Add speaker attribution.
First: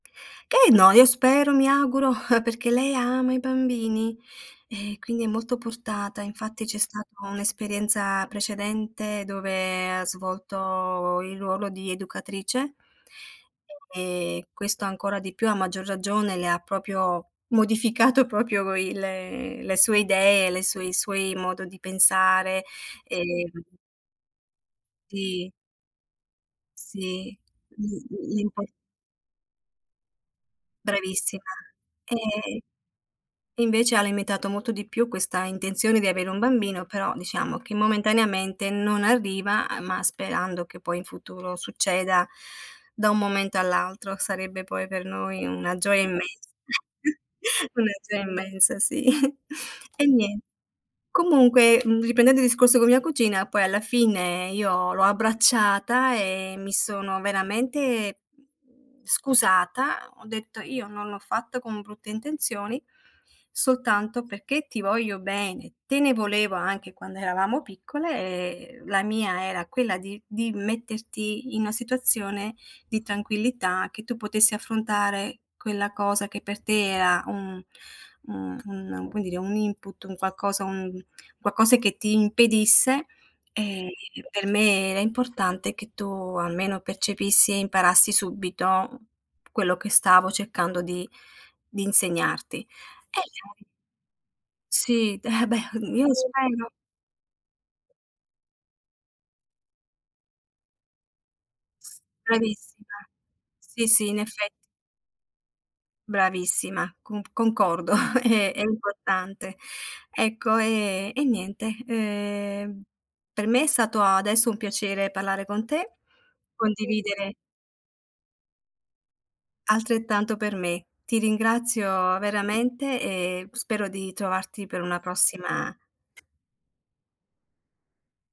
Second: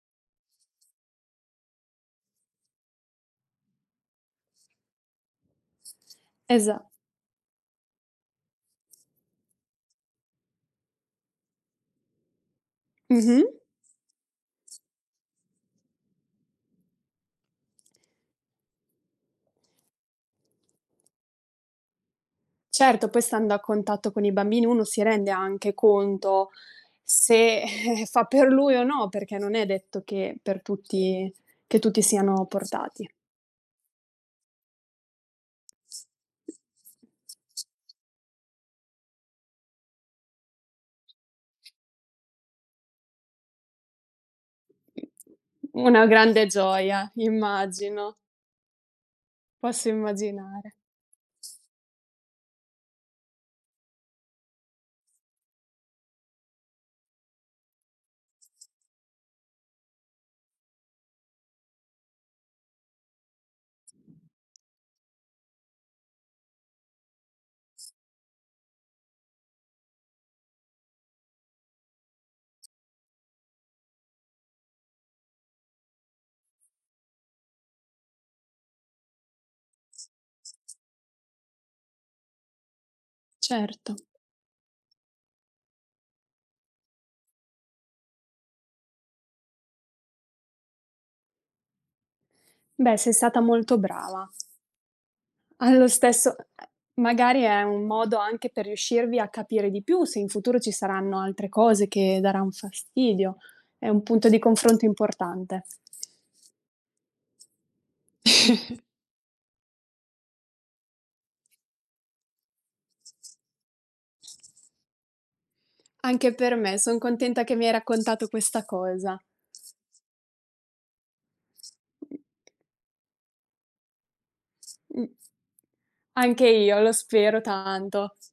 Speaker 1: Eh, no, io spero, mi auguro, perché lei ama i bambini eh, quindi è molto portata. Infatti c'è
Speaker 2: Esa
Speaker 1: stata un'esperienza precedente dove ha svolto il ruolo di educatrice
Speaker 2: Mh-mh.
Speaker 1: e questo ancora di più, a maggior ragione, le ha proprio modificato proprio il le sue idee, le sue i suoi modo di pensare,
Speaker 2: Certo, poi stando a
Speaker 1: ehm
Speaker 2: contatto con i bambini, uno si rende
Speaker 1: Sì.
Speaker 2: anche conto
Speaker 1: Sì,
Speaker 2: se,
Speaker 1: l
Speaker 2: eh, fa per
Speaker 1: l'impor
Speaker 2: lui o no, perché non è detto che per tutti
Speaker 1: Bravissima.
Speaker 2: che tutti siano
Speaker 1: E
Speaker 2: portati.
Speaker 1: e, invece, ha limitato molto di più questa intenzione di avere un bambino, però, diciamo che, momentaneamente, non arriva a ma sperando che, poi, in futuro, succeda da un momento all'altro. Sarebbe, poi, per noi una gioia
Speaker 2: Una grande
Speaker 1: immensa,
Speaker 2: gioia,
Speaker 1: una
Speaker 2: immagino.
Speaker 1: gioia immensa, sì.
Speaker 2: Posso
Speaker 1: E nien
Speaker 2: immaginare.
Speaker 1: comunque, uhm, riprendendo il discorso con mia cugina, poi, alla fine, io l'ho abbracciata e mi sono veramente, mhmm, scusata. Ho detto: “Io non l'ho fatto con brutte intenzioni, soltanto perché ti voglio bene, te ne volevo anche quando eravamo piccole e, uhm, la mia era quella di di metterti in una situazione di tranquillità, che tu potessi affrontare quella cosa che per te era un, uhm, un, come dire, un input, un qualcosa un qualcosa che ti impedisse, ehm,
Speaker 2: Certo.
Speaker 1: per me era importante che tu almeno percepissi e imparassi subito quello che stavo cercando di di insegnarti"
Speaker 2: Beh, sei
Speaker 1: e
Speaker 2: stata
Speaker 1: [unintelligible]
Speaker 2: molto brava.
Speaker 1: Sì, eh, beh,
Speaker 2: Allo
Speaker 1: io lo
Speaker 2: stesso ehm,
Speaker 1: spero.
Speaker 2: magari è un modo anche per riuscirvi a capire di più, se in futuro ci saranno altre cose che daran
Speaker 1: Bravissima.
Speaker 2: fastidio,
Speaker 1: Sì,
Speaker 2: è un
Speaker 1: sì, in
Speaker 2: punto di
Speaker 1: effett
Speaker 2: confronto importante.
Speaker 1: Bravissima, conc concordo è è importante. Ecco, ehm, e niente, ehm, per me è stato adesso un piacere parlare con te,
Speaker 2: Anche per me, son
Speaker 1: condividere
Speaker 2: contenta che mi hai raccontato questa cosa.
Speaker 1: Altrettanto per me. Ti ringrazio veramente, e spero di trovarti per una
Speaker 2: Mh.
Speaker 1: prossima
Speaker 2: Anche io, lo spero tanto.